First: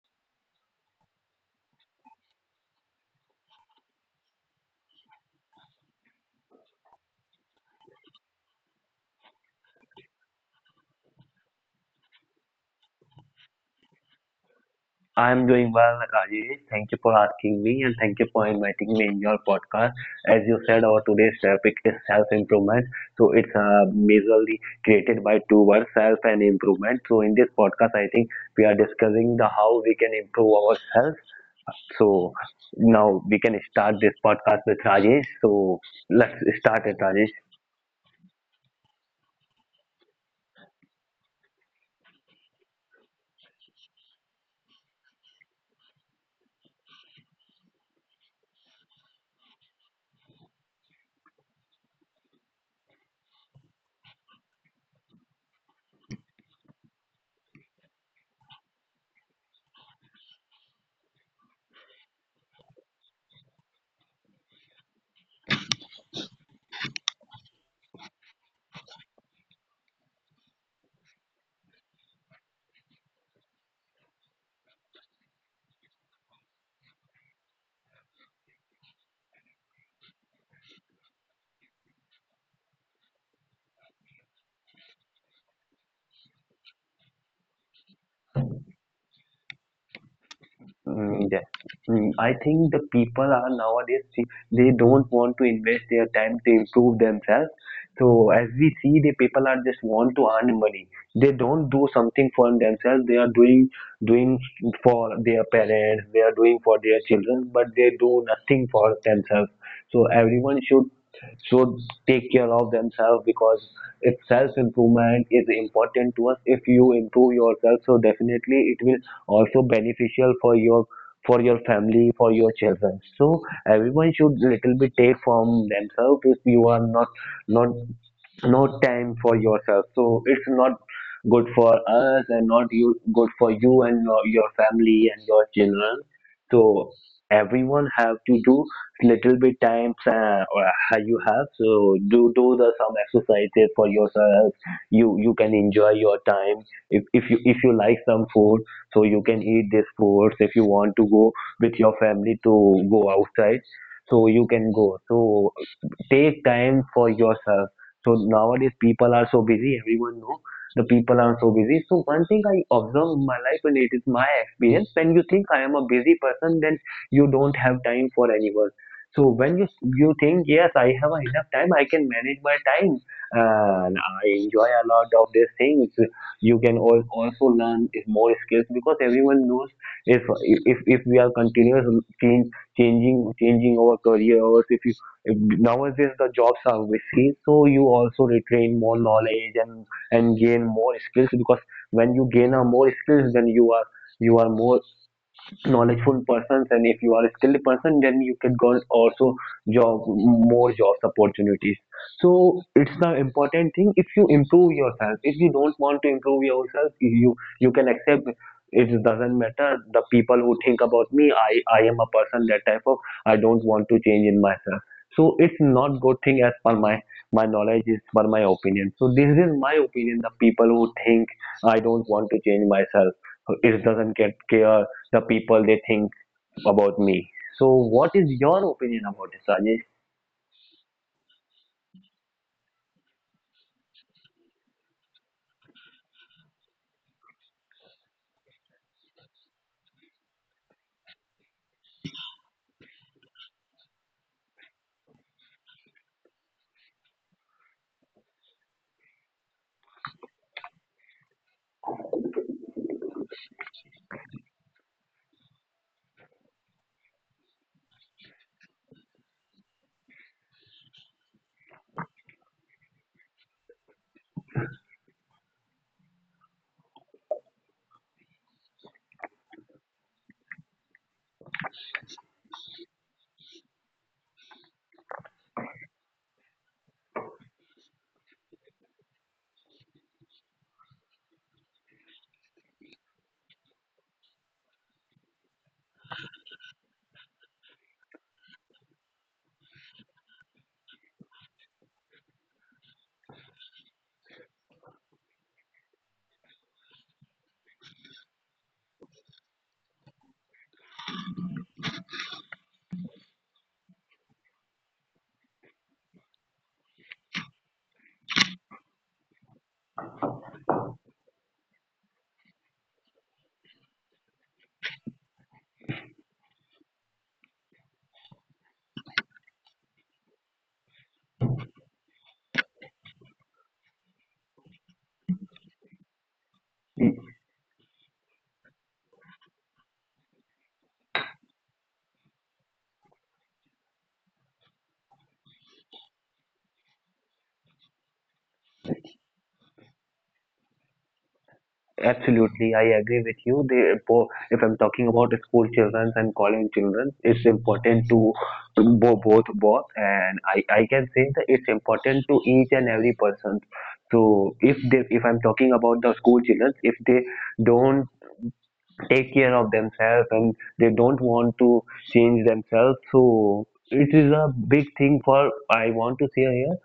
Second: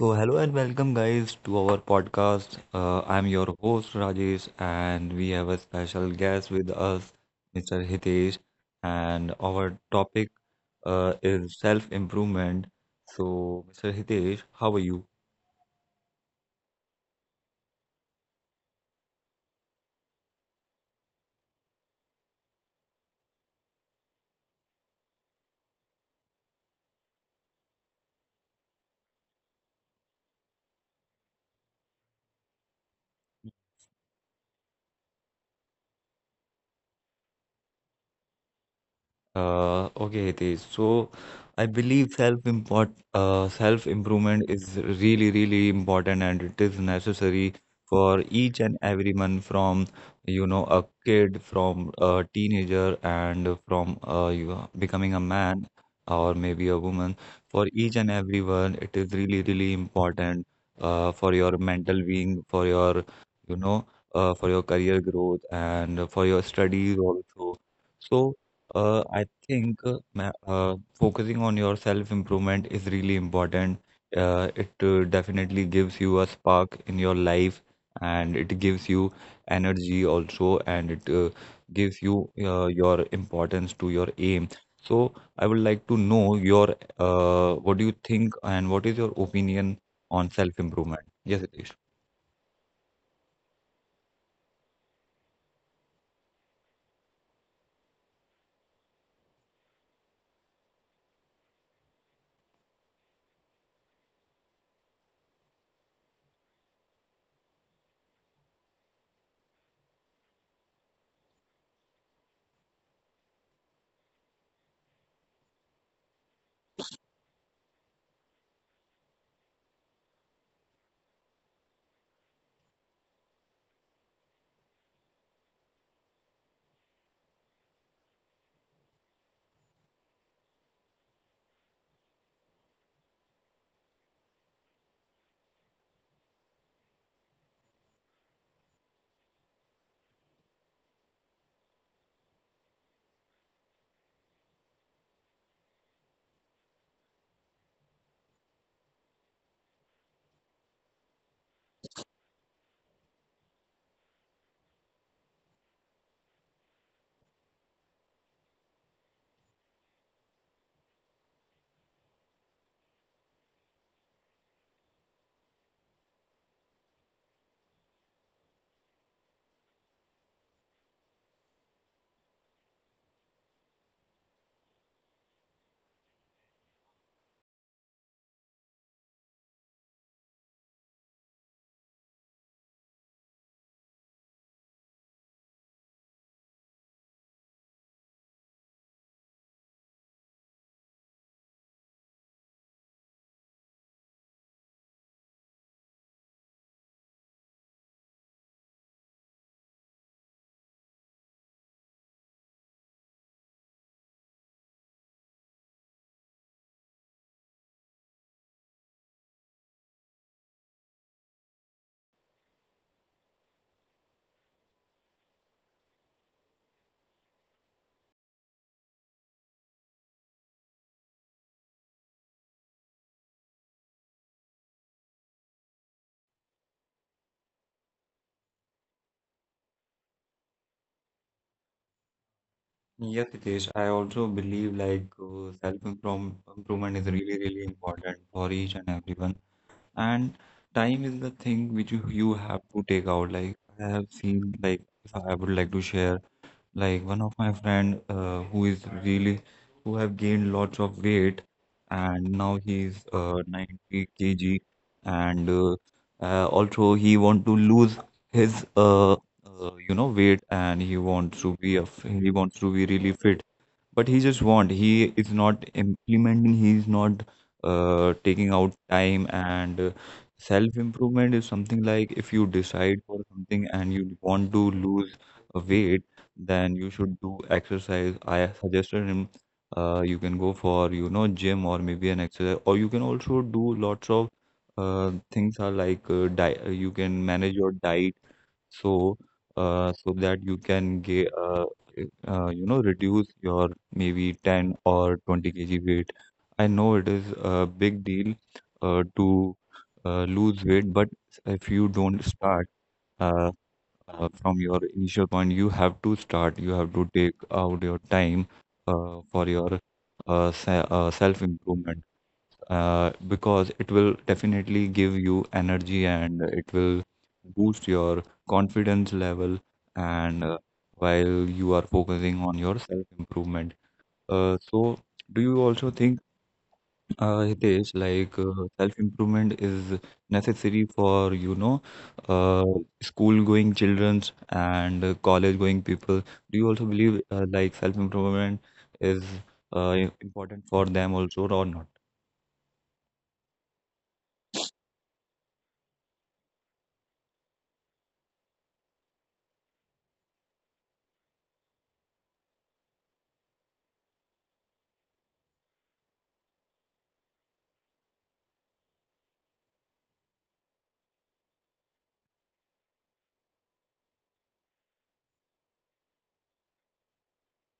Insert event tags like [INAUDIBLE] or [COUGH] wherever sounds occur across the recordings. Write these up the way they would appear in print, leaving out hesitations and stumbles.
So, hello and welcome, guys, to our podcast. I'm your host, Rajesh, and we have a special guest with us, Mr. Hitesh. And our topic is self improvement. So, Mr. Hitesh, how are you? I'm doing well, Rajesh. Thank you for asking me and thank you for inviting me in your podcast. As you said, our today's topic is self-improvement. So it's majorly created by two words, self and improvement. So in this podcast, I think we are discussing the how we can improve ourselves. So now we can start this podcast with Rajesh. So let's start it, Rajesh. Okay, Hitesh. So I believe self improvement is really, really important and it is necessary for each and everyone, from a kid, from a teenager, and from, becoming a man or maybe a woman. For each and everyone, it is really, really important, for your mental being, for your, you know for your career growth and for your studies also. So. I think focusing on your self-improvement is really important. It definitely gives you a spark in your life, and it gives you energy also, and it gives you your importance to your aim. So I would like to know your, what do you think and what is your opinion on self-improvement? Yes, Hitesh. Mm, yeah. Mm, I think the people are nowadays, see, they don't want to invest their time to improve themselves. So as we see, the people are just want to earn money. They don't do something for themselves. They are doing for their parents. They are doing for their children, but they do nothing for themselves. So everyone should take care of themselves, because if self improvement is important to us, if you improve yourself, so definitely it will also beneficial for your family, for your children. So everyone should little bit take from themselves. If you are not no time for yourself, so it's not good for us and not you good for you and your family and your children. So everyone have to do little bit times, you have so do the some exercises for yourself. You can enjoy your time. If you like some food, so you can eat this food. If you want to go with your family to go outside, so you can go. So take time for yourself. So nowadays people are so busy, everyone know the people are so busy. So one thing I observe in my life, and it is my experience, when you think I am a busy person, then you don't have time for anyone. So when you think, yes, I have enough time, I can manage my time, and I enjoy a lot of these things. You can also learn more skills, because everyone knows if if we are continuous change changing our career. Or if you if nowadays the jobs are risky, so you also retain more knowledge and gain more skills, because when you gain a more skills, then you are more knowledgeful persons. And if you are a skilled person, then you can go also job more jobs opportunities. So it's the important thing. If you improve yourself, if you don't want to improve yourself, you can accept it doesn't matter the people who think about me. I am a person that type of I don't want to change in myself. So it's not good thing as per my my knowledge is for my opinion. So this is my opinion. The people who think I don't want to change myself, it doesn't get care the people they think about me. So, what is your opinion about this, Rajesh? Yes, Hitesh, I also believe, like, self-improvement is really, really important for each and everyone. And time is the thing which you have to take out. Like I have seen, like, if I would like to share, like one of my friend, who is really, who have gained lots of weight, and now he is 90 kg, and also he want to lose his weight, and he wants to be he wants to be really fit, but he just want, he is not implementing, he is not taking out time, and self improvement is something like, if you decide for something and you want to lose a weight, then you should do exercise. I suggested him, you can go for gym, or maybe an exercise, or you can also do lots of things are like, you can manage your diet, so so that you can get reduce your maybe 10 or 20 kg weight. I know it is a big deal to lose weight, but if you don't start uh, from your initial point, you have to start. You have to take out your time for your self improvement, because it will definitely give you energy and it will boost your confidence level and while you are focusing on your self-improvement. So, do you also think, Hitesh, Mm. like self-improvement is necessary for, uh, school-going childrens and college-going people? Do you also believe, like self-improvement is important for them also or not? Absolutely, I agree with you. They, if I'm talking about school children and college children, it's important to both, and I can say that it's important to each and every person. So if they if I'm talking about the school children, if they don't take care of themselves, and they don't want to change themselves, so it is a big thing for I want to say here,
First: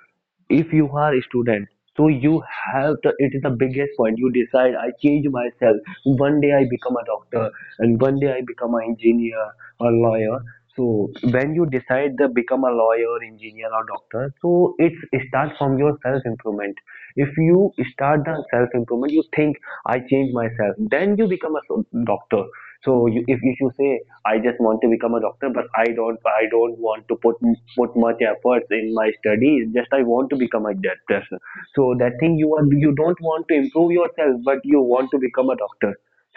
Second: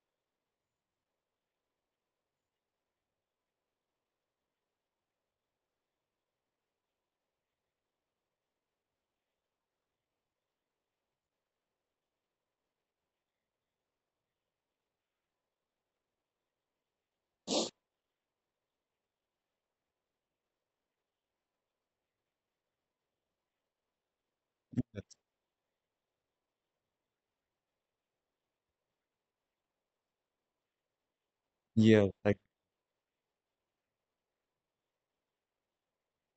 if you are a student, so you have to. It is the biggest point. You decide I change myself. One day I become a doctor, and one day I become an engineer or lawyer. So when you decide to become a lawyer, engineer, or doctor, so it's it starts from your self improvement. If you start the self improvement, you think I change myself, then you become a doctor. So you, if you say I just want to become a doctor, but I don't want to put much efforts in my studies, just I want to become a doctor. So Yeah. that thing you are you don't want to improve yourself, but you want to become a doctor.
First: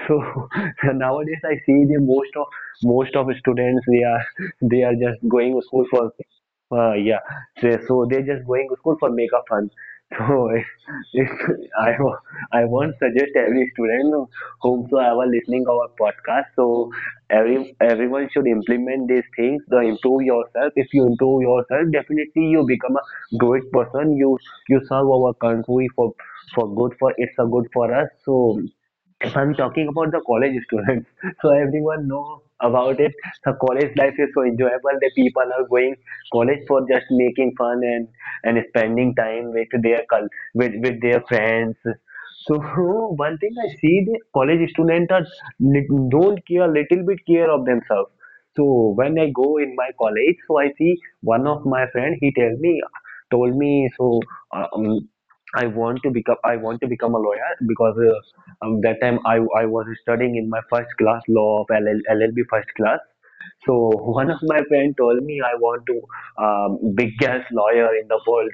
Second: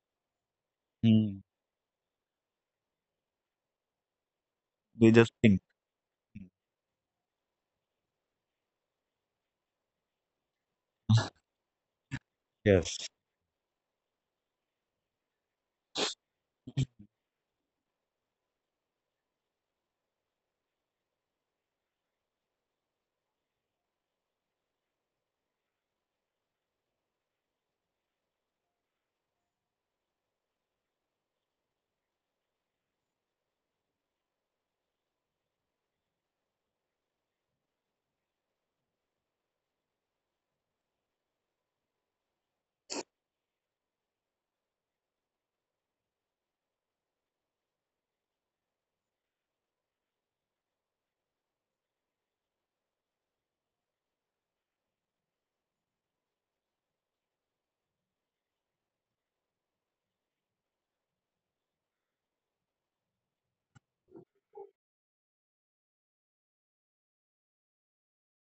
So [LAUGHS] Mm, nowadays I see the most of students, they are they just just going think. to school for yeah, so, so they're just going to school for make a fun. [LAUGHS] So if I wa- I won't Yes. suggest every student whomsoever listening our podcast. So everyone should implement these things. The improve yourself. If you improve yourself, definitely you become a good person. You serve our country for good. For it's a good for us. So if I'm talking about the college students, [LAUGHS] so everyone know about it. The college life is so enjoyable. The people are going college for just making fun and spending time with their with their friends. So [LAUGHS] one thing I see the college students are don't care little bit care of themselves. So when I go in my college, so I see one of my friend. He tell me told me so. uh, Um, I want to become, I want to become a lawyer, because that time I was studying in my first class law of LL, LLB first class. So one of my friend told me I want to biggest lawyer in the world.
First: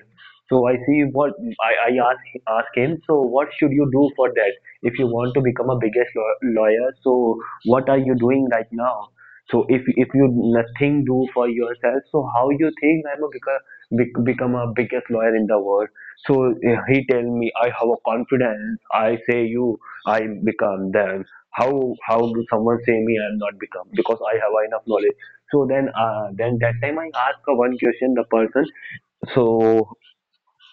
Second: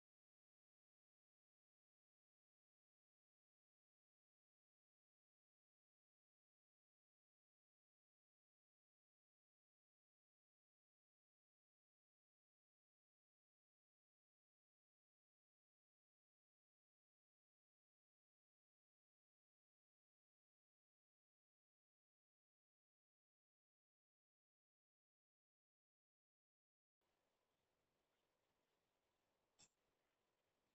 So I see what I ask him. So what should you do for that? If you want to become a biggest lawyer, so what are you doing right now? So if you nothing do for yourself, so how you think I'm a become a biggest lawyer in the world? So he tell me I have a confidence. I say you I become that how do someone say me I am not become because I have enough knowledge. So then that time I ask a one question the person. So,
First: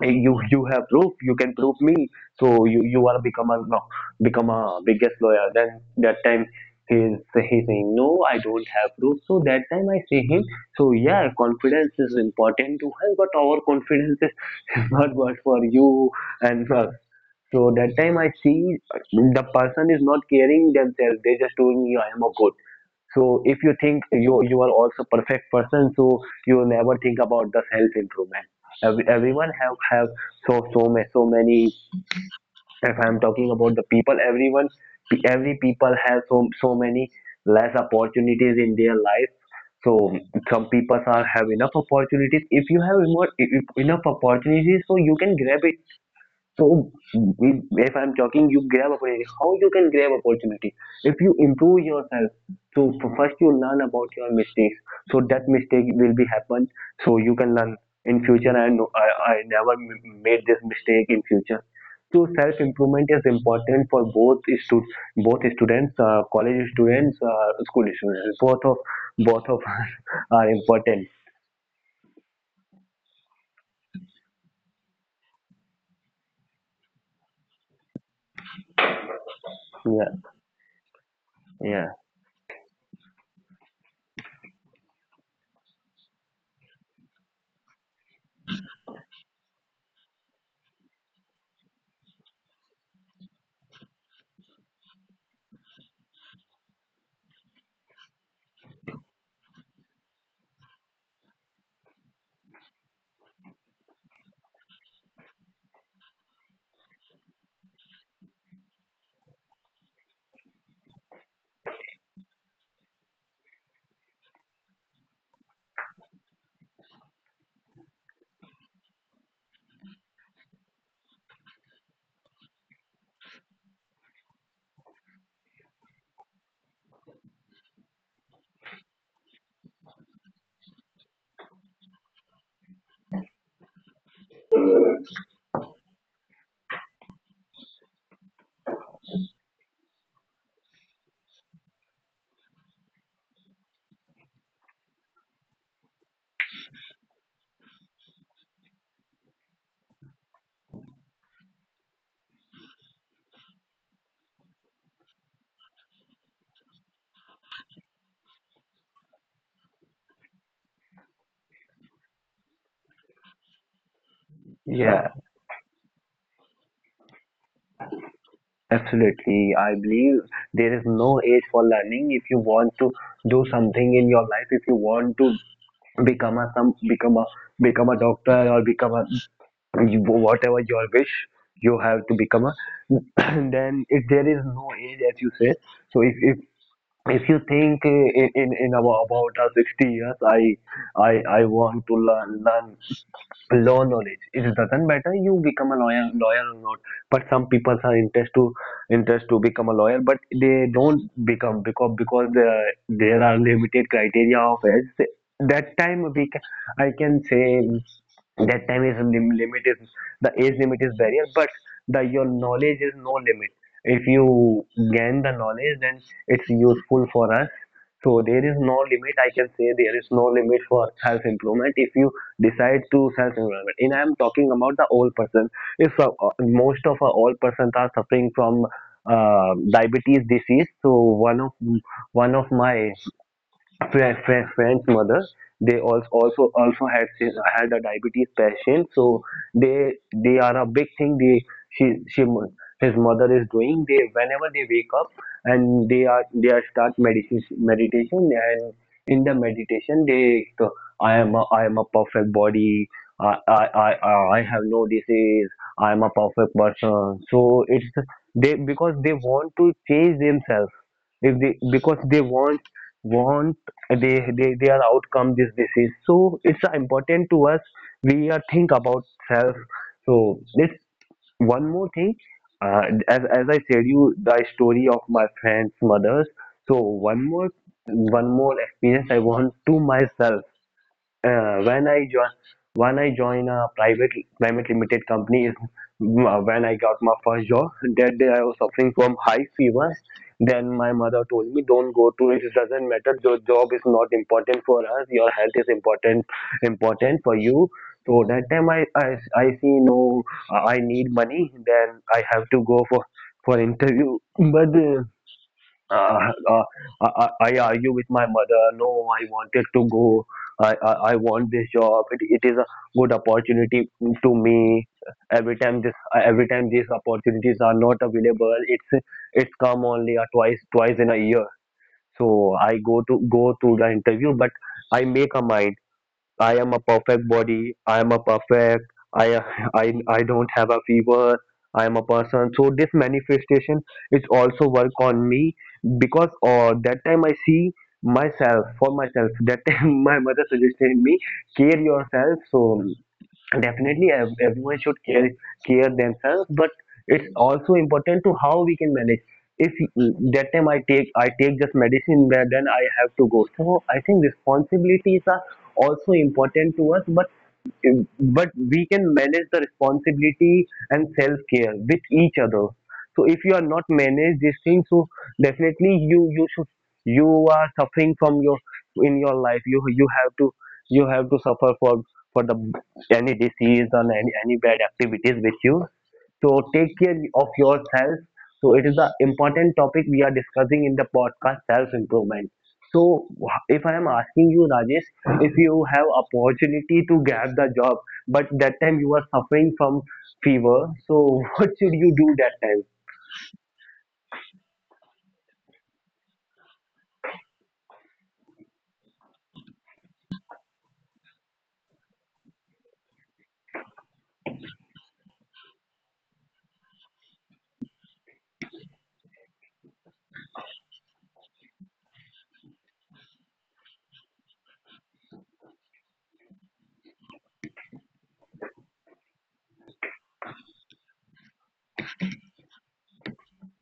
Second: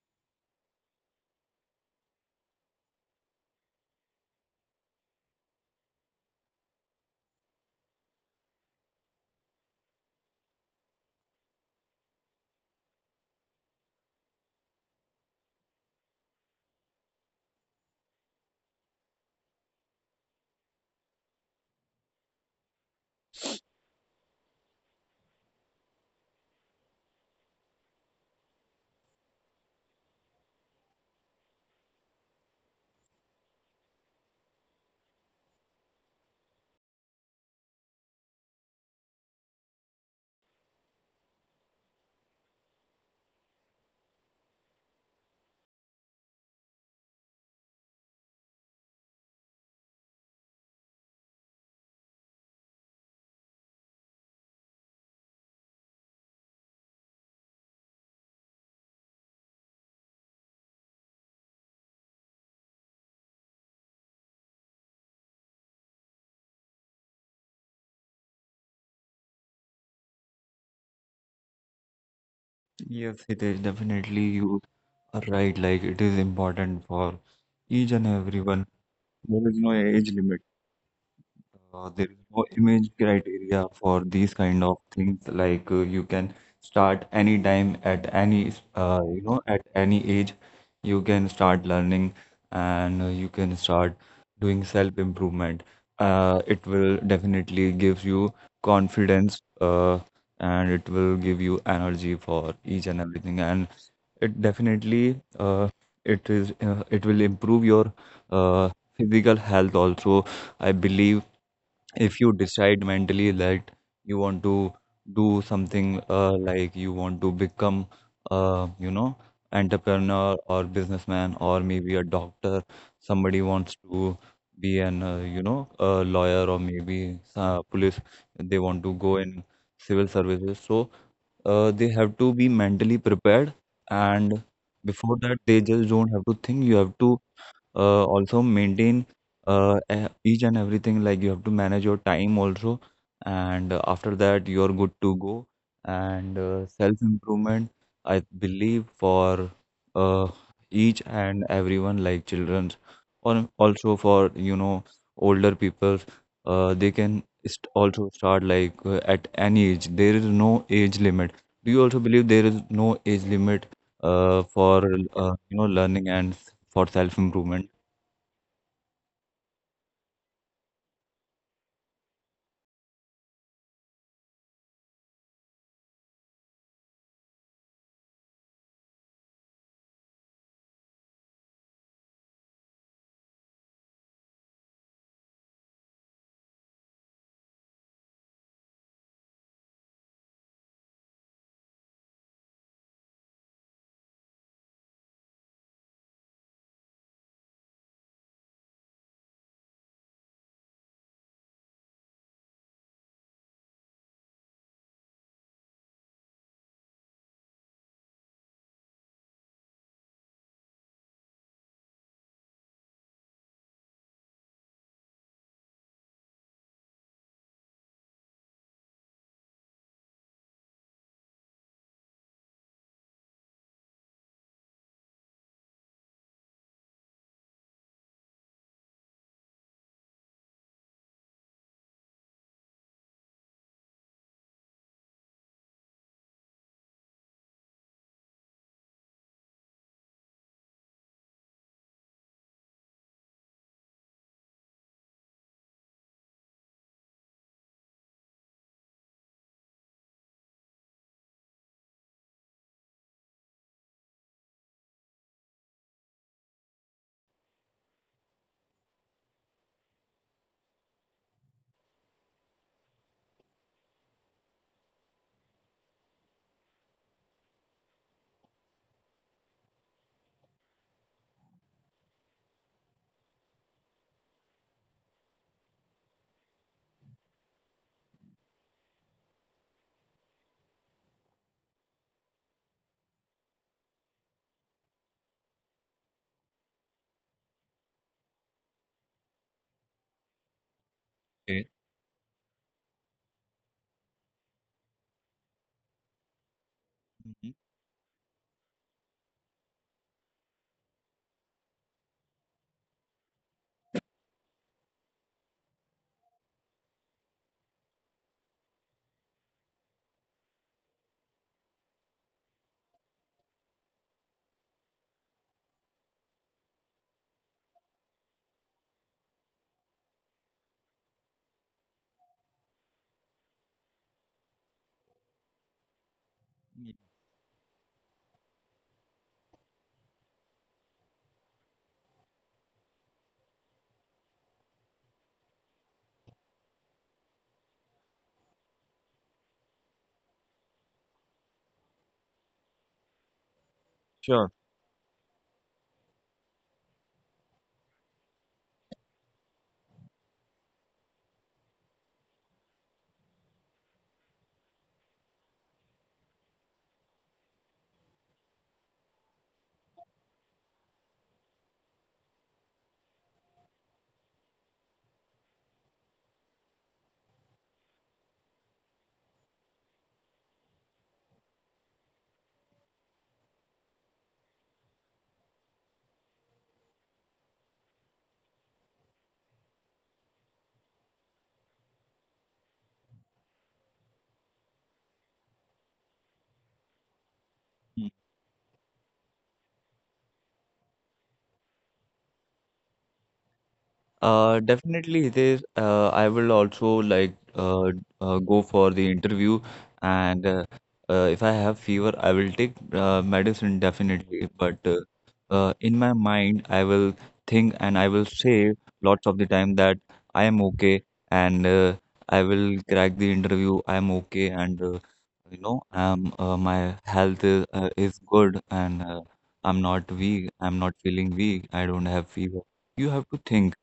"Hey, you have proof, you can prove me. So you are become a no become a biggest lawyer." Then that time he is he saying no I don't have proof. So that time I say him. So yeah, confidence is important to have, but our confidence is [LAUGHS] not good for you. And so that time I see the person is not caring themselves. They just doing me I am a good. So if you think you are also perfect person, so you will never think about the self improvement. Everyone have so so many. If I am talking about the people, everyone every people have so many less opportunities in their life. So some people are have enough opportunities. If you have more, if, enough opportunities, so you can grab it. So if I'm talking, you grab opportunity. How you can grab opportunity? If you improve yourself, so first you learn about your mistakes. So that mistake will be happen. So you can learn in future. And I never made this mistake in future. So self improvement is important for both stud both students, college students, school students. Both of [LAUGHS] us are important. Yes, it is, definitely you are right. Like, it is important for each and everyone. There is no Yeah, age limit. Yeah, There is no image criteria for these kind of things. Like, you can start anytime at any, at any age, you can start learning, and you can start doing self-improvement. It will definitely give you confidence, and it will give you energy for each and everything. And it definitely, it is, it will improve your, uh, physical health also. I believe if you decide mentally that you want to do something, like you want to become uh, you know entrepreneur or businessman or maybe a doctor, somebody wants to be an, a lawyer, or maybe police, they want to go in civil services, so they have to be mentally prepared, and before that they just don't have to think. You have to also maintain each and everything, like you have to manage your time also, and after that you're good to go. And self improvement, I believe, for uh, each and everyone, like children, or also for older people, they can also start, like, at any age, there is no age limit. Do you also believe there is no age limit yeah, for, yeah. Learning, and for self improvement? Absolutely. I believe there is no age for learning. If you want to do something in your life, if you want to become a become a doctor, or become a whatever your wish you have to become a [CLEARS THROAT] then if there is no age, as you say. So if if you think, in about, 60 years, i want to learn law knowledge, it doesn't matter you become a lawyer or not. But some people are interest to become a lawyer, but they don't become, because there are limited criteria of age. That time we can, I can say that time is limit is the age limit is barrier, but the your knowledge is no limit. If you gain the knowledge, then it's useful for us. So there is no limit. I can say there is no limit for self improvement. If you decide to self improvement. And I am talking about the old person. If most of our old persons are suffering from diabetes disease. So one of my French mother. They also had a diabetes patient. So they are a big thing. They she his mother is doing. They whenever they wake up, and they are start meditation. And in the meditation they so, I am a perfect body. I I I I I have no disease. I am a perfect person. So it's they, because they want to change themselves. If they, because they want they, their outcome this disease, so it's important to us. We are think about self. So this one more thing, uh, as I said you the story of my friend's mother's. So one more experience I want to myself. Uh, when I join when I join a private limited company [LAUGHS] is when I got my first job. That day I was suffering from high fever. Then my mother told me, Okay. "Don't go to it. It doesn't matter. Your job is not important for us. Your health is important for Mhm. you." So that time I see no, I need money. Then I have to go for interview. But uh, uh, I argue with my mother. No, I wanted to go. I want this job. It is a good opportunity to me. Every time these opportunities are not available. It's come only a twice in a year. So I go to the interview, but I make a mind. I am a perfect body. I am a perfect. I I don't have a fever. I am a person. So this manifestation is also work on me because that time I see myself for myself. That time [LAUGHS] my mother suggested me care yourself. So definitely Sure. everyone should care themselves, but it's also important to how we can manage. If that time I take just medicine, but then I have to go, so I think responsibilities are also important to us, but we can manage the responsibility and self-care with each other. So if you are not manage these things, so definitely you should, you are suffering from your in your life. You have to you have to suffer for the any disease or any bad activities with you. So take care of yourself. So it is the important topic we are discussing in the podcast self-improvement. So if I am asking you, Rajesh, if you have opportunity to get the job, Mhm. but that time you are suffering from fever, so [LAUGHS] what should you do that? Definitely, Hitesh. I will also like go for the interview, and if I have fever, I will take medicine, definitely. But in my mind, I will think and I will say lots of the time that I am okay, and I will crack the interview. I am okay, and, my health is good, and I'm not weak. I'm not feeling weak. I don't have fever. You have to think,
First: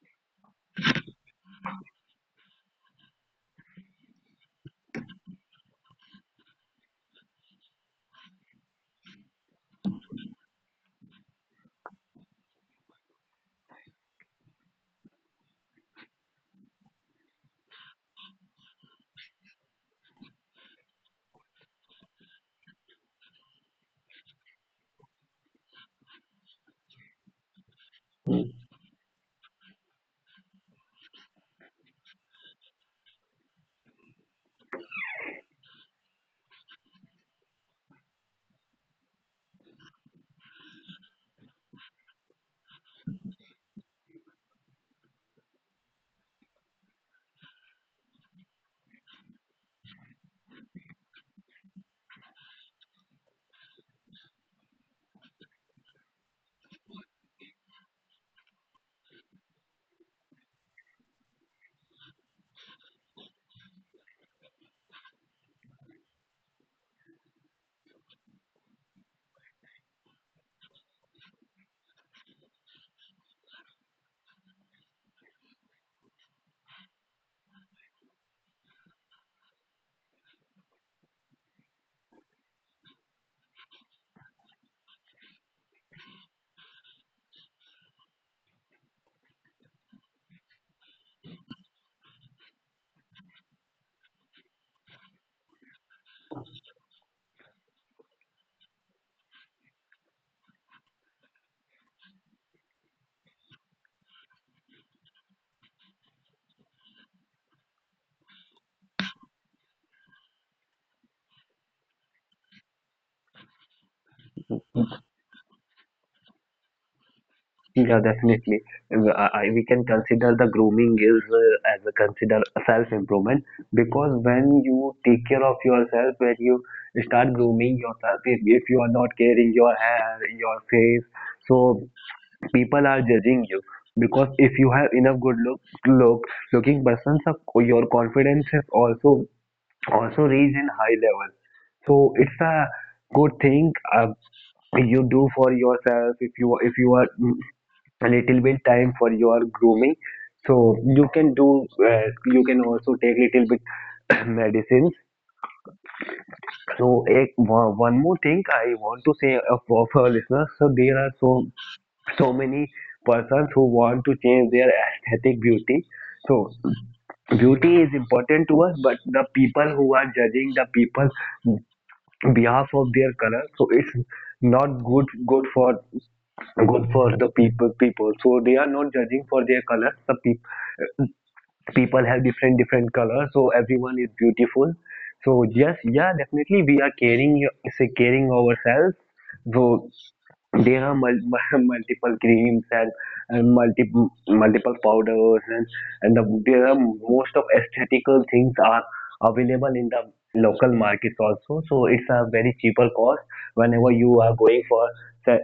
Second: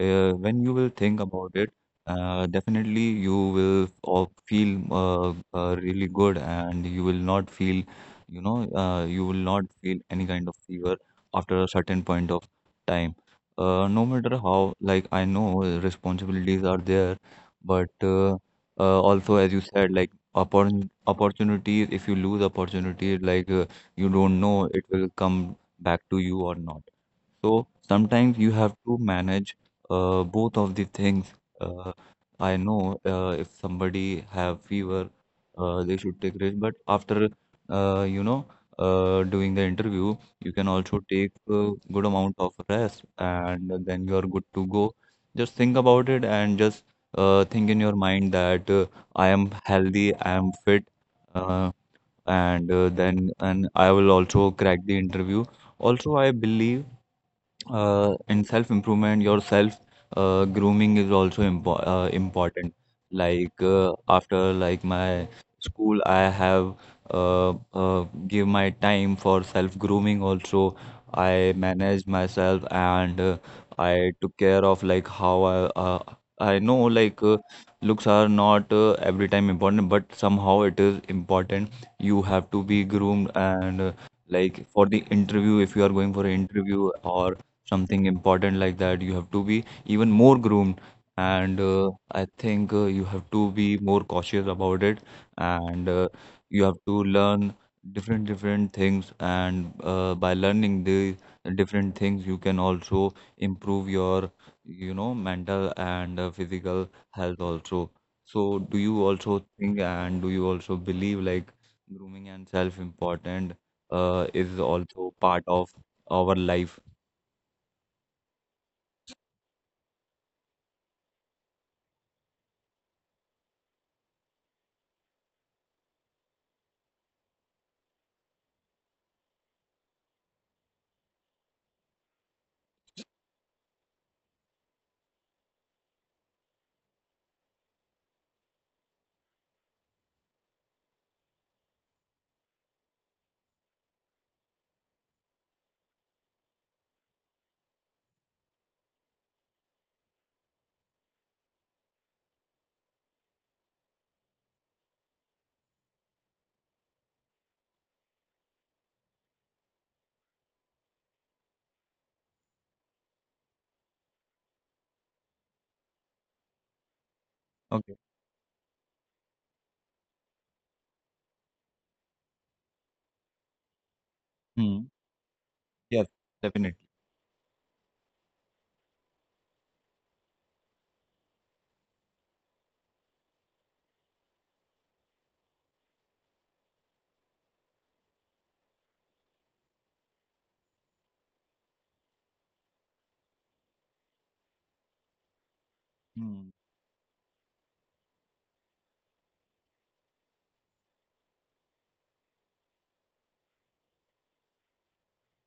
when you will think about it, definitely you will feel really good, and you will not feel, you will not feel any kind of fever after a certain point of time. No matter how, like, I know responsibilities are there, but also, as you said, like, opportunities, if you lose opportunities, like, you don't know it will come back to you or not. So sometimes you have to manage both of the things. Uh, I know, if somebody have fever, they should take rest. But after uh, you know doing the interview, you can also take a good amount of rest, and then you are good to go. Just think about it, and just think in your mind that I am healthy, I am fit, uh, and then, and I will also crack the interview. Also, I believe in self improvement, your self grooming is also important. Like, after like my school, I have give my time for self grooming also. I managed myself, and I took care of, like, how uh, I know, like, looks are not every time important, but somehow it is important. You have to be groomed, and like, for the interview, if you are going for an interview or something important like that, you have to be even more groomed, and I think you have to be more cautious about it, and you have to learn different different things, and by learning the different things you can also improve your mental and physical health also. So do you also think, and do you also believe, like, grooming and self important is also part of our life? Yeah, definitely. We can consider the grooming is as a consider self-improvement, because when you take care of yourself, when you start grooming yourself, if you are not caring your hair, your face, so people are judging you. Because if you have enough good look looking persons, your confidence is also reach in high level. So it's a good thing. You do for yourself. If you are a little bit time for your grooming, so you can do you can also take little bit [COUGHS] [CLEARS THROAT] medicines. So one more thing I want to say of our listeners. So there are so many persons who want to change their aesthetic beauty. So beauty Okay. is important to us, but the people who are judging the people behalf of their color, so it's not Mm. good for Yes, definitely. good for the people. So they are not judging for their colors, the people have different colors, so everyone is beautiful. So yes, yeah, definitely we are caring, say caring ourselves. So there are [LAUGHS] multiple creams, and multiple powders, and Mm. there are most of aesthetical things are available in the local markets also. So it's a very cheaper cost. Whenever you are going for that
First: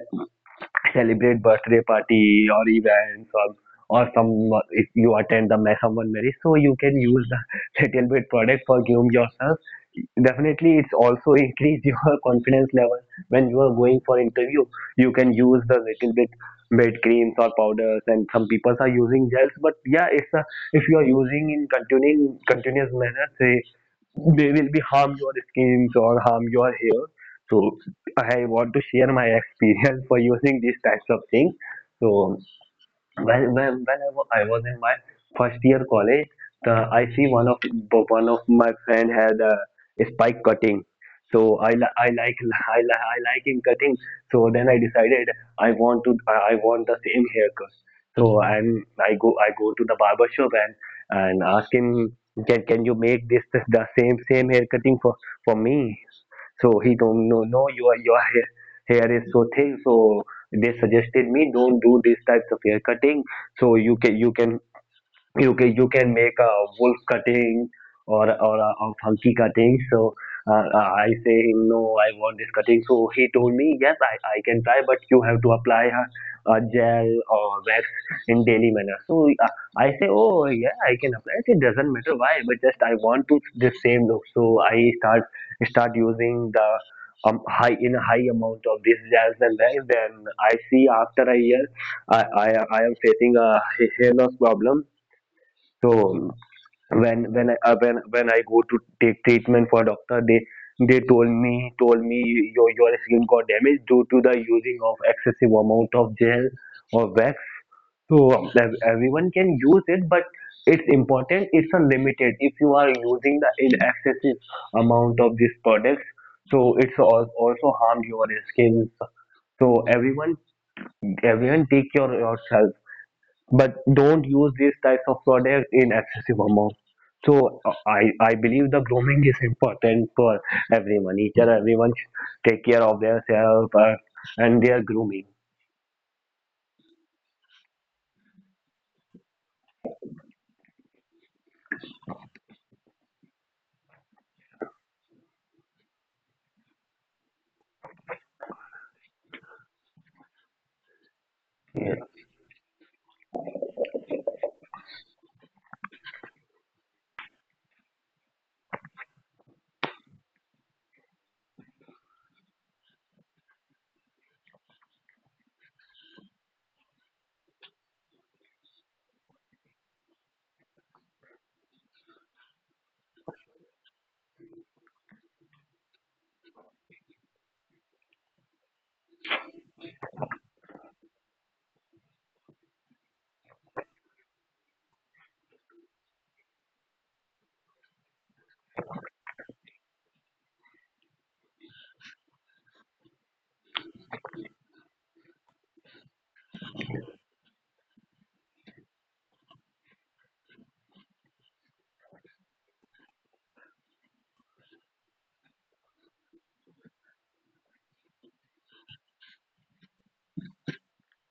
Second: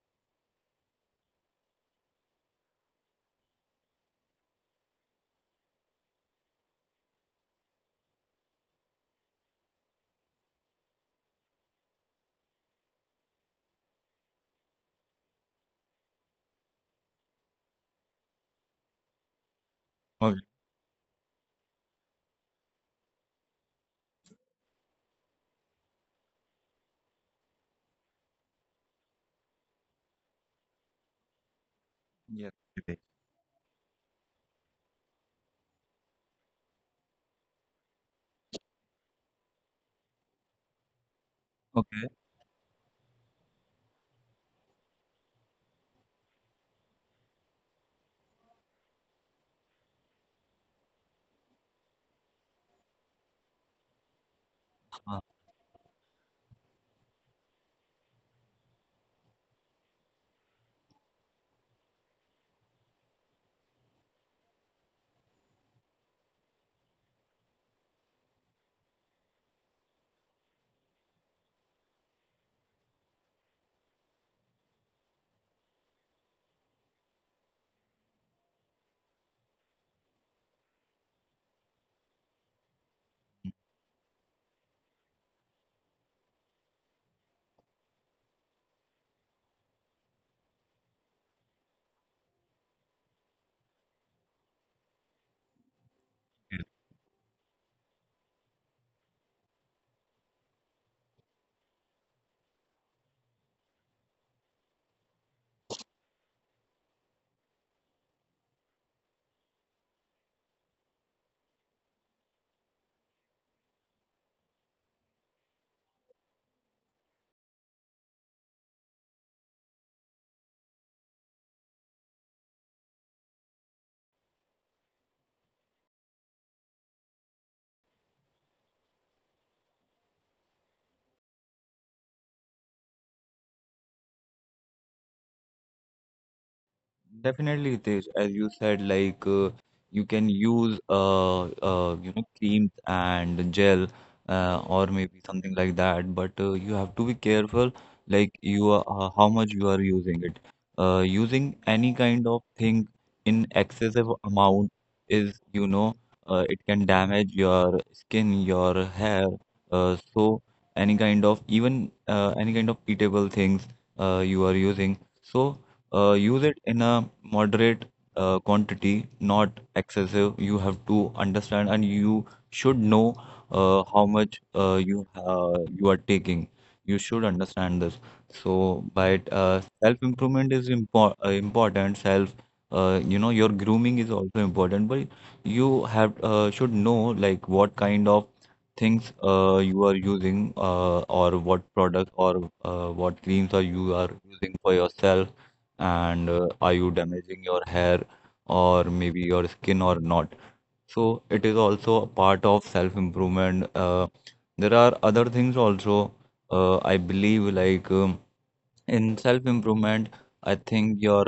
celebrate birthday party or events, or some, if you attend the someone marriage, so you can use the [LAUGHS] little bit product for groom yourself. Definitely it's also increase your [LAUGHS] confidence level. When you are going for interview, you can use the little bit bed creams or powders, and some people are using gels. But yeah, it's Oh, a, if you are using in continuing continuous manner, say they will be harm your skins or harm your hair. So I want to share my experience for using these types of things. So yes, it is. When I was in my first year college, the I see one of my friend had a spike cutting. So I Okay. like [LAUGHS] I like him cutting. So then I decided, I want to I want the same haircut. So I go to the barber shop and ask him, can you make this the same hair cutting for uh for me? So he told me, no, no, your hair, is so thick, so they suggested me, don't do these types of hair cutting. So you can make a wolf cutting, or a funky cutting. So I say him, no, I want this cutting. So he told me, yes, I can try, but you have to apply a gel or wax in daily manner. So I say, oh yeah, I can apply it. It doesn't matter why, but just I want to the same look. So I start using the high in a high amount of this gels and wax. Then I see after a year, I am facing a hair loss problem. So when I go to take treatment for doctor, they told me, your skin got damaged due to the using of excessive amount of gel or wax. So everyone can use it, but it's important. It's a limited. If you are using the in excessive amount of these products, so it's also harmed your skin. So everyone take care of yourself, but don't use these types of products in excessive amount. So I believe the grooming is important for everyone. Each and everyone should take care of their self and their grooming. Definitely, Hitesh, as you said, like, you can use creams and gel, or maybe something like that, but you have to be careful, like, you are how much you are using it. Using any kind of thing in excessive amount is, it can damage your skin, your hair. So, any kind of, even any kind of eatable things you are using. So. Use it in a moderate quantity, not excessive. You have to understand, and you should know, how much you are taking. You should understand this. So, but self-improvement is important. Self, your grooming is also important, but you have should know, like, what kind of things you are using, or what products, or what creams are you are using for yourself, and are you damaging your hair or maybe your skin or not. So it is also a part of self-improvement. There are other things also, I believe, like, in self improvement, I think your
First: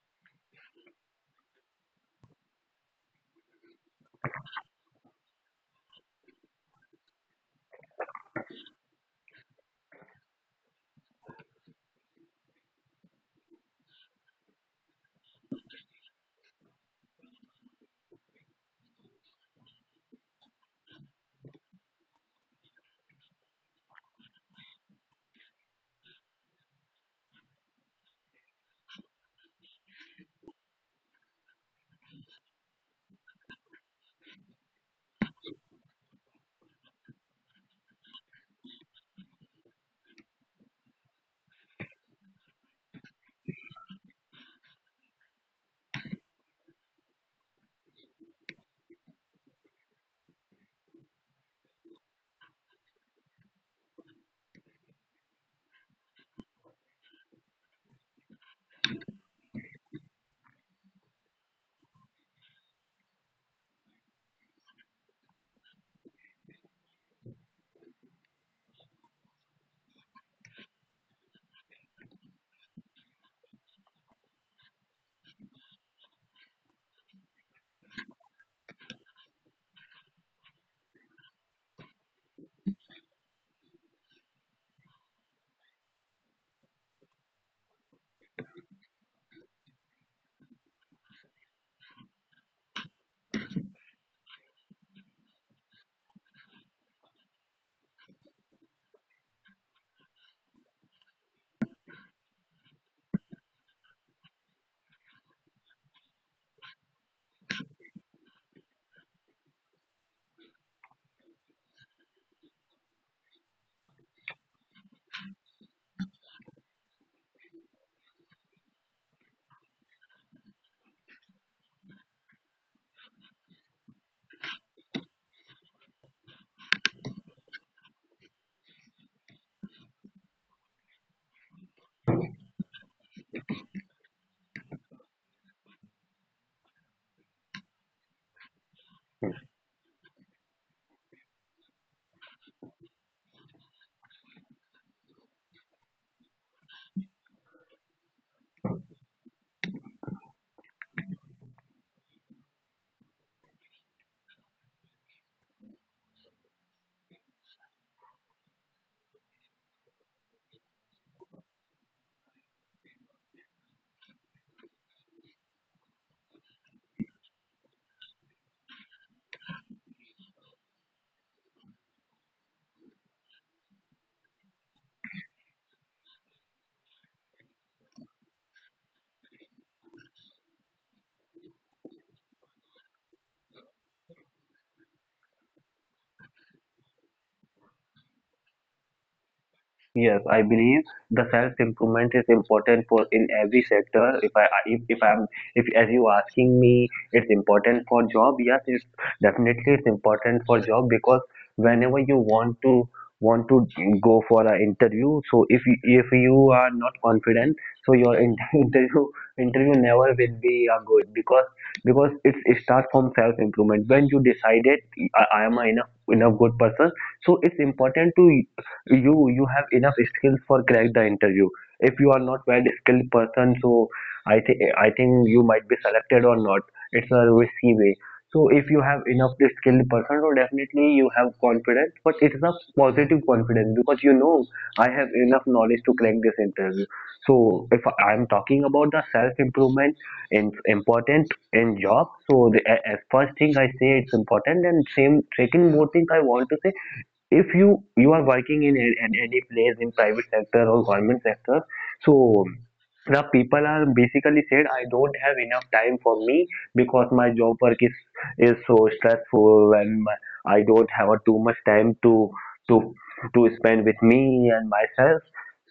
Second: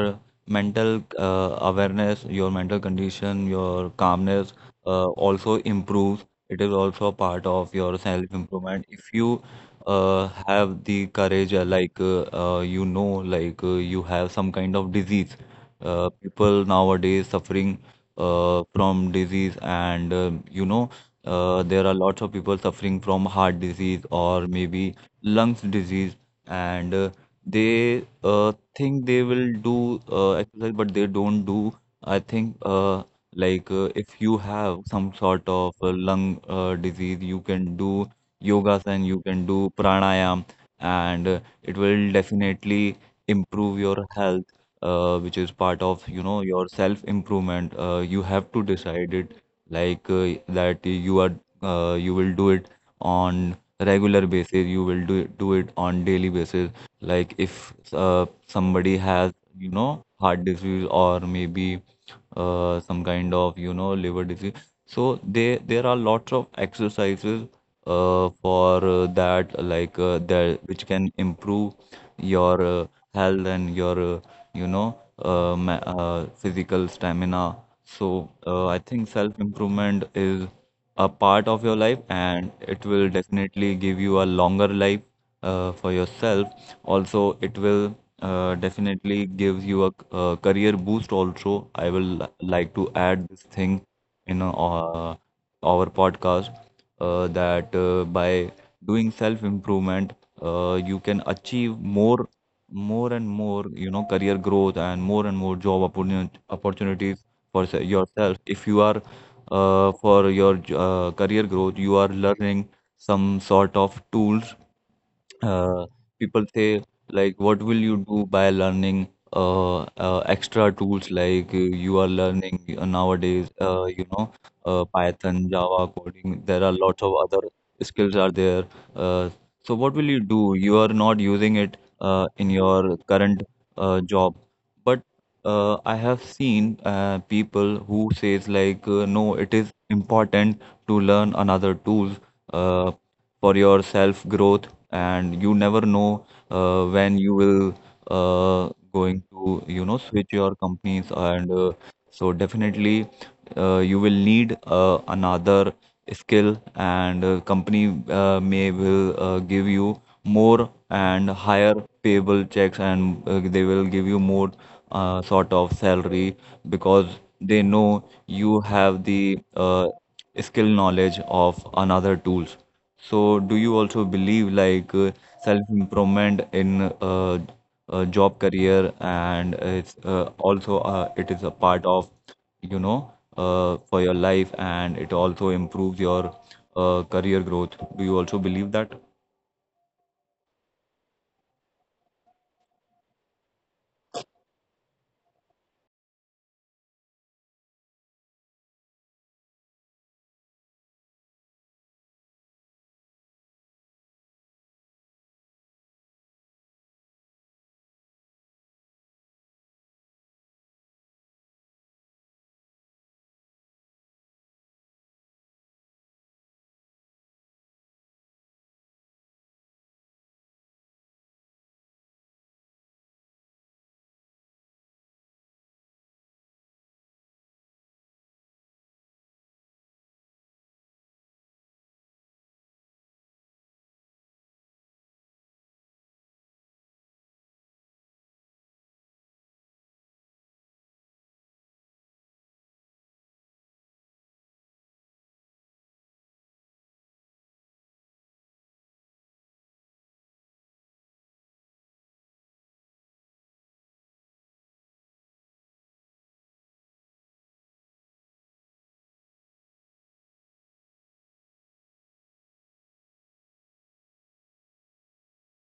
mental awareness, your mental condition, your calmness also improves. It is also a part of your self improvement. If you have the courage, you have some kind of disease, people nowadays suffering from disease, and there are lots of people suffering from heart disease, or maybe lungs disease, and they think they will do exercise, but they don't do. I think if you have some sort of lung disease, you can do yogasan, you can do pranayam, and it will definitely improve your health, which is part of your self improvement. You have to decide it, like, that you are you will do it on regular basis. You will do it on daily basis like if somebody has heart disease, or maybe some kind of liver disease. So they there are lots of exercises for that, like that which can improve your health and your physical stamina. So I think self improvement is a part of your life, and it will definitely give you a longer life for yourself. Also, it will definitely give you a career boost also. I will like to add this thing in our podcast, that by doing self-improvement, you can achieve more, more and more, career growth, and more job opportunities for yourself. If you are, for your career growth, you are learning some sort of tools. uh, People say, like, what will you do by learning extra tools, like you are learning, nowadays, python java coding? There are lots of other skills are there. uh, so what will you do? You are not using it in your current job. But I have seen people who says, like, no, it is important to learn another tools uh, for your self growth. And you never know when you will going to switch your companies, and so definitely you will need another skill, and company may will give you more and higher payable checks, and they will give you more sort of salary, because they know you have the skill knowledge of another tools. So, do you also believe like self-improvement in job career, and it is a part of for your life, and it also improves your career growth? Do you also believe that? Yes, I believe the self-improvement is important for in every sector. If I if I'm if as you asking me, it's important for job. Yes, it's definitely it's important for job, because whenever you want to go for an interview, so if you are not confident, so your [LAUGHS] interview never will be a good, because it starts from self-improvement. When you decided, I am a enough good person, so it's important to you have enough skills for crack the interview. If you are not well skilled person, so I think you might be selected or not. It's a risky way. So if you have enough skilled person, so definitely you have confidence, but it's a positive confidence because you know I have enough knowledge to crack this interview. So if I'm talking about the self improvement in important in job, so the as first thing I say it's important, and same second more thing I want to say, if you are working in any place in private sector or government sector, so the people are basically said, I don't have enough time for me, because my job work is so stressful, and I don't have a too much time to to to spend with me and myself.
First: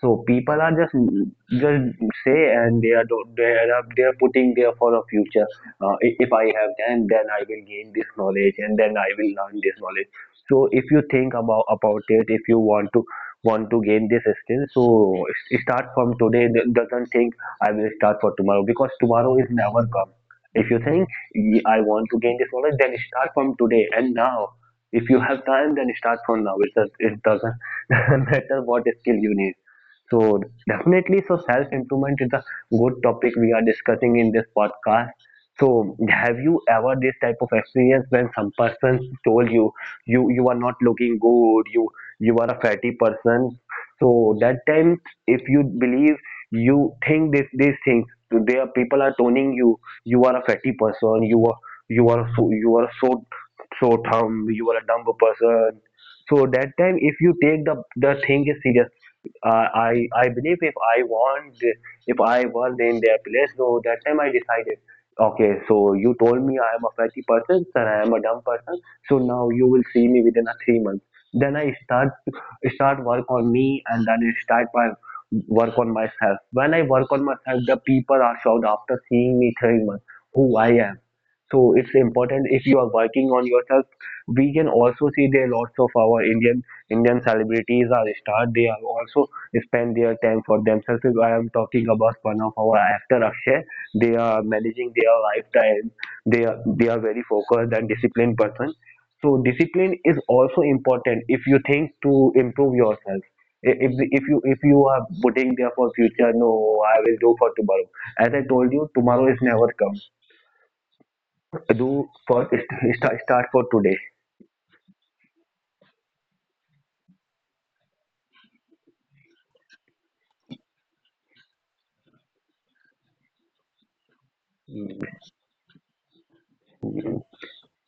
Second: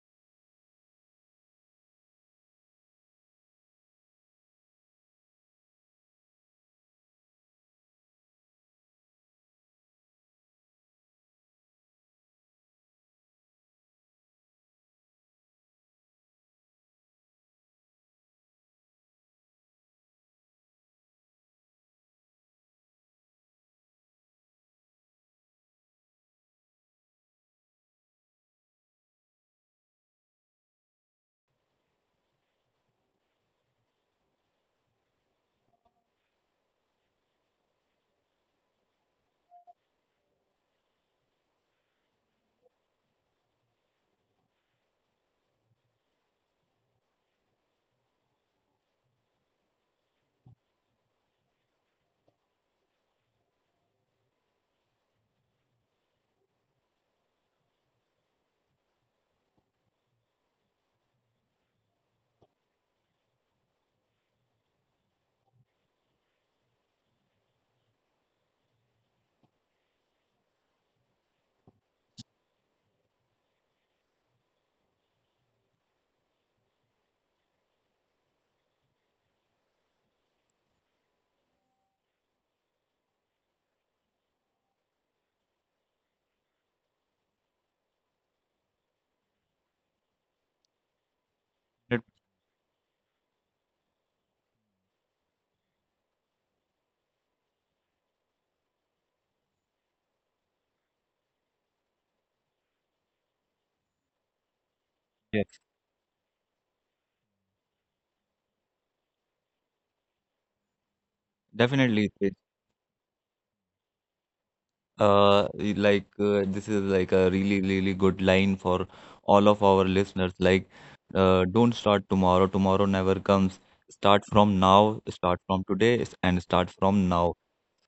So people are just just say, and they are they are putting there for a future. If I have, then I will gain this knowledge, and then I will learn this knowledge. So if you think about it, if you want to gain this skill, so start from today. D doesn't think, I will start for tomorrow, because tomorrow is never come. If you think, I want to gain this knowledge," then start from today and now. If you have time, then start from now. It doesn't [LAUGHS] matter what skill you need. So definitely, so self improvement is a good topic we are discussing in this podcast. So have you ever this type of experience, when some person told you, you are not looking good, you are a fatty person. So that time, if you believe, you think this these things, so there are people are toning you are a fatty person, you are so, so dumb, you are a dumb person. So that time, if you take the thing is serious. I believe, if I want if I was in their place, so that time I decided, okay, so you told me I am a fatty person and I am a dumb person. So now you will see me within a 3 months. Then I start work on me, and then I start my work on myself. When I work on myself, the people are shocked after seeing me 3 months who I am. So it's important if you are working on yourself. We can also see there lots of our Indian celebrities are star. They are also spend their time for themselves. If I am talking It- about one of our actor Akshay. They are managing their lifetime. They are very focused and disciplined person. So discipline is also important if you think to improve yourself. If you are putting Yes, there for future, no, I will do for tomorrow. As I told you, tomorrow is never come. Do definitely. first start for today. Like, this is like a really, really good line for all of our listeners. Like, don't start tomorrow. Tomorrow never comes. Start from now. Start from today, and start from now.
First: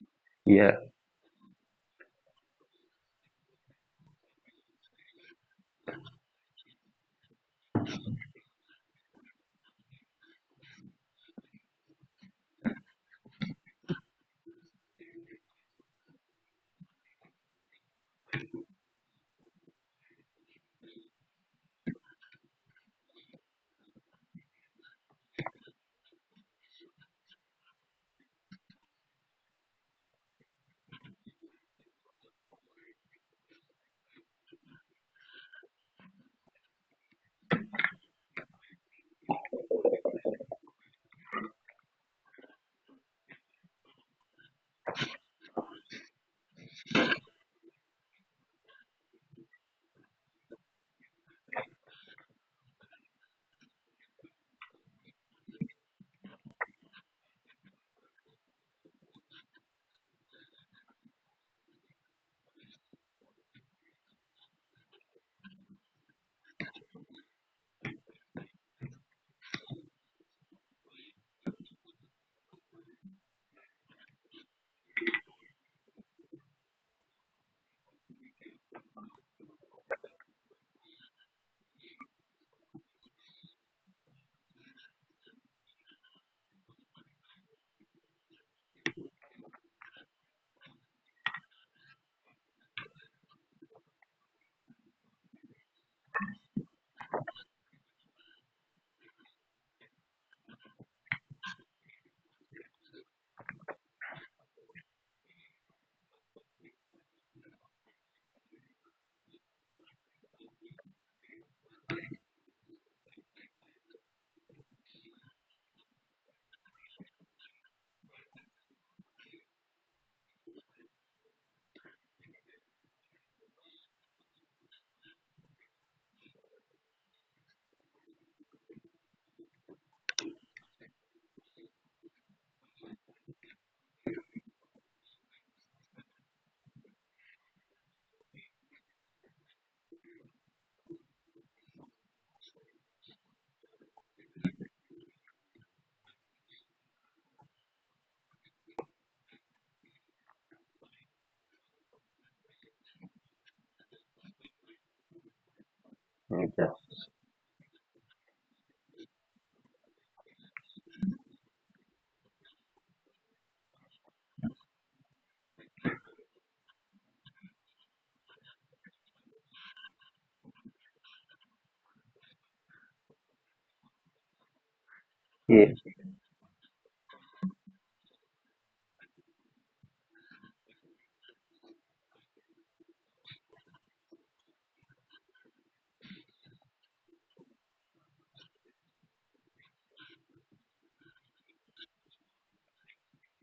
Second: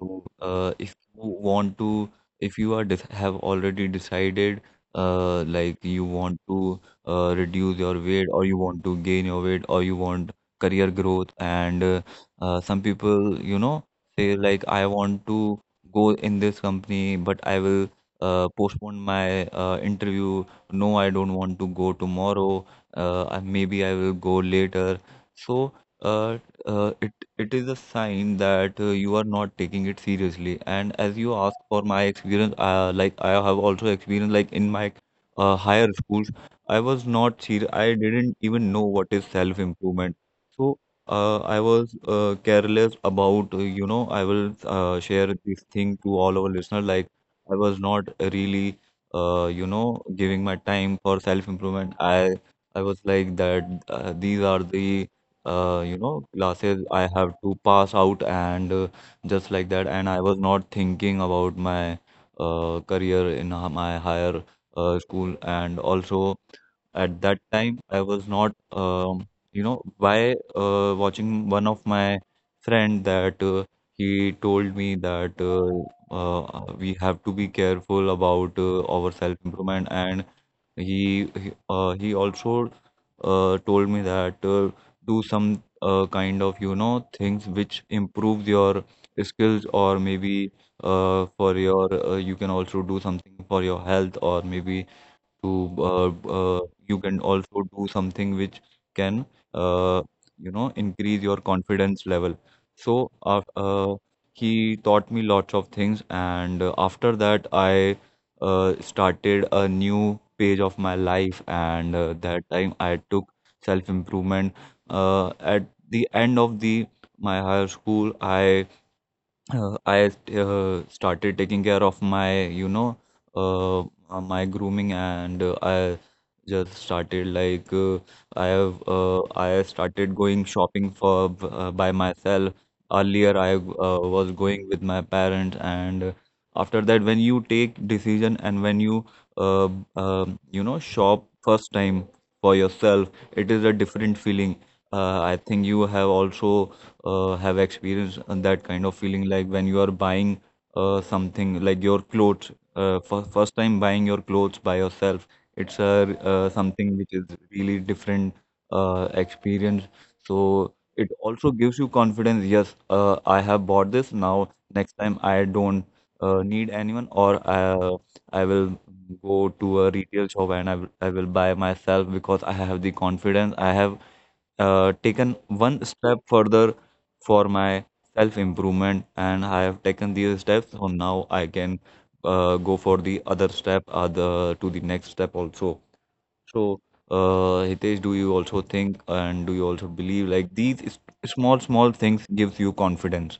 So, Yeah. If you are have already decided, like you want to reduce your weight, or you want to gain your weight, or you want career growth. And some people, say, like, I want to go in this company, but I will postpone my interview. No, I don't want to go tomorrow. Maybe I will go later. So, uh, uh, it it is a sign that you are not taking it seriously. And as you ask for my experience, like I have also experienced, like in my higher schools, I was not serious. I didn't even know what is self improvement. So I was careless about. I will share this thing to all our listeners. Like, I was not really, giving my time for self improvement. I was like that. These are the classes I have to pass out, and just like that. And I was not thinking about my career in my higher school. And also, at that time, I was not, by watching one of my friend that he told me that we have to be careful about our self-improvement. And he also told me that do some kind of things which improves your skills, or maybe for your you can also do something for your health, or maybe to uh, uh, you can also do something which can uh, increase your confidence level. So he taught me lots of things. And after that, I started a new page of my life. And that time, I took self improvement at the end of the my higher school. I started taking care of uh, my grooming, and I just started, like, I started going shopping for by myself. Earlier, I was going with my parents. And after that, when you take decision and when you uh, you know shop first time for yourself, it is a different feeling. I think you have also have experienced that kind of feeling, like when you are buying something like your clothes, for first time buying your clothes by yourself. It's a Okay. something which is really different experience. So it also gives you confidence. Yes, I have bought this. Now, next time I don't need anyone, or I will go to a retail shop, and I will buy myself, because I have the confidence. I have taken Yeah. one step further for my self improvement, and I have taken these steps. So now I can go for the other step, other to the next step also. So, Hitesh, do you also think and do you also believe like these small small things gives you confidence,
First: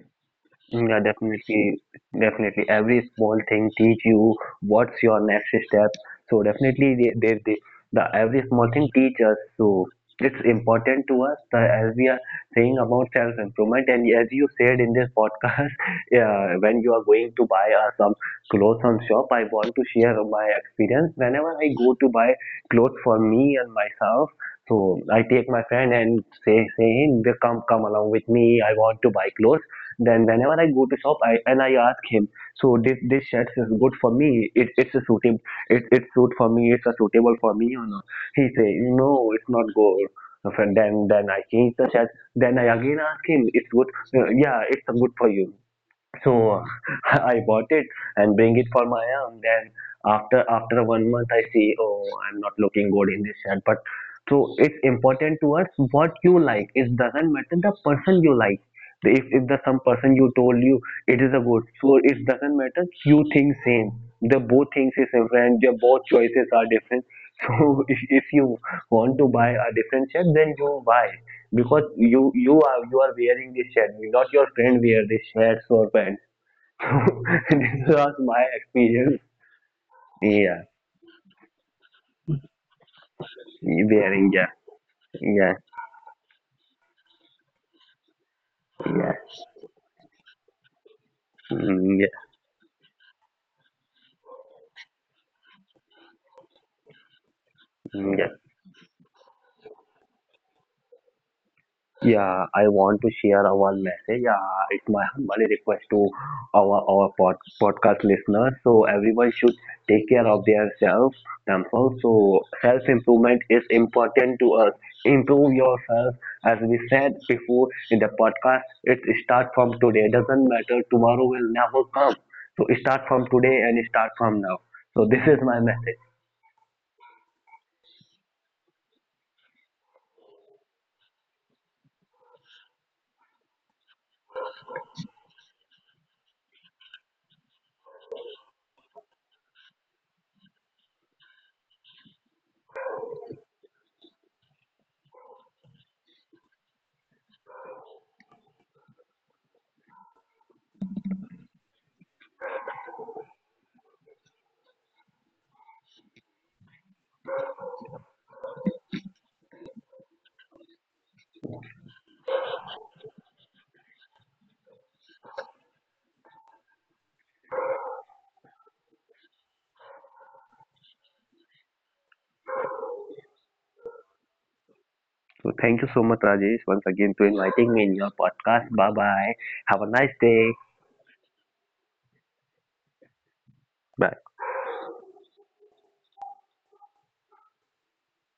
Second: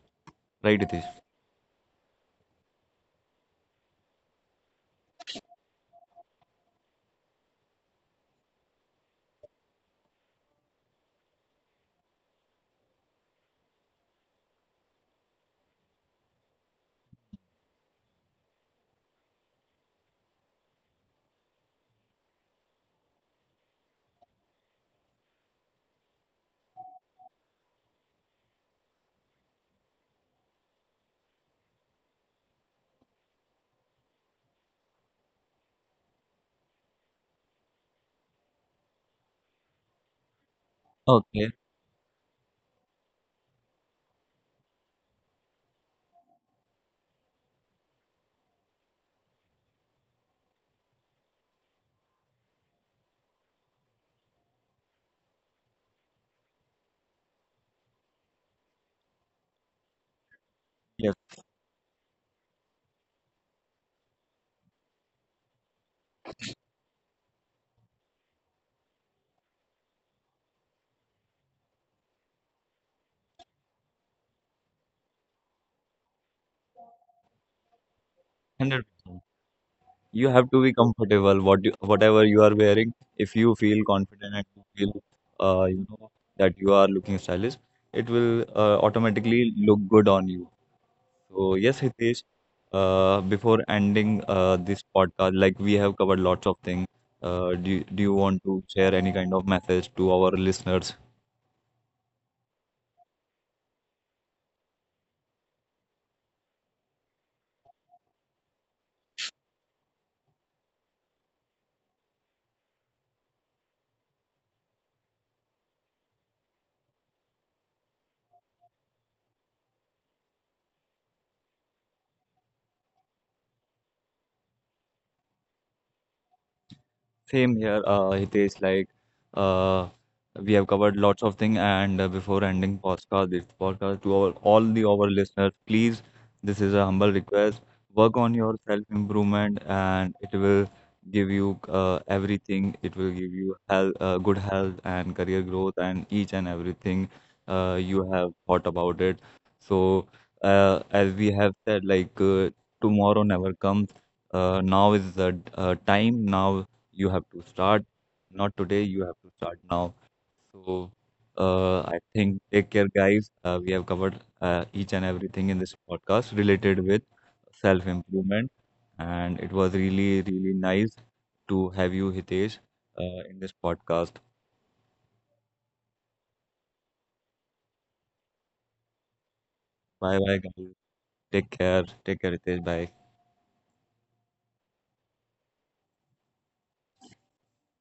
right, Mm, yeah, Hitesh? definitely, definitely. Every small thing teach you what's your next step. So definitely, the every small thing teach us. So it's important to us that as we are saying about self improvement, and as you said in this podcast, [LAUGHS] yeah, when you are going to buy some clothes from shop, I want to share my experience. Whenever I go to buy clothes for me and myself, so I take my friend and say, hey, come along with me. I want to buy clothes. Then whenever I go to shop, and I ask him, so this shirt is good for me. It's a suitable, it's suit for me. It's a suitable for me or not? He say, no, it's not good. So then I Okay. change the shirt. Then I again ask him, it's good. Yeah, it's good for you. So [LAUGHS] I bought it and bring it for my aunt. Then after one month, I see, oh, I'm not looking good in this shirt. But so it's important to us what you like. It doesn't matter the person you like. If the some person you told you Yes. it is a good, so it doesn't matter. You think same. The both things is different. The both choices are different. [LAUGHS] So if you want to buy a different shirt, then you buy, because you are wearing this shirt, not your friend wear this shirts or pants. [LAUGHS] This was my one Hundred. experience. percent. You have to Yeah. be comfortable whatever you are wearing. If you feel Wearing. confident and Yeah. you feel Yeah. uh, you know that you are looking stylish, it will Yeah. automatically look good on you. So, yes, Mm, yeah. Hitesh, before ending this podcast, like, we have covered lots of things. Do Mm, you yeah. want to share any kind of message to our listeners? Yeah, I want to share our message. It's my humble request to our podcast listeners. So everyone should take care of their self themselves. So self improvement is important to us. Improve yourself, as we said before in the podcast. It start from today. Doesn't matter tomorrow will never come. So start from today and start from now. So this is my message. Same here, Hitesh. Like, uh, we have covered lots of things, and before ending this podcast, to all the our listeners, please, this is a humble request. Work on your self improvement, and it will give you everything. It will give you good health, and career growth, and each and everything you have thought about it. So, as we have said, like, tomorrow never comes. Now is the time. Now you have to start. Not today, you have to start now. So, I think take care, guys. We have covered each and everything in this podcast related with self-improvement, and it was really, really nice to have you, Hitesh, in this podcast. So thank you so much, Rajesh, once again to inviting me in your podcast. Bye bye. Have a nice Bye, bye, day. guys. Take care. Take care, Hitesh. Bye. Bye.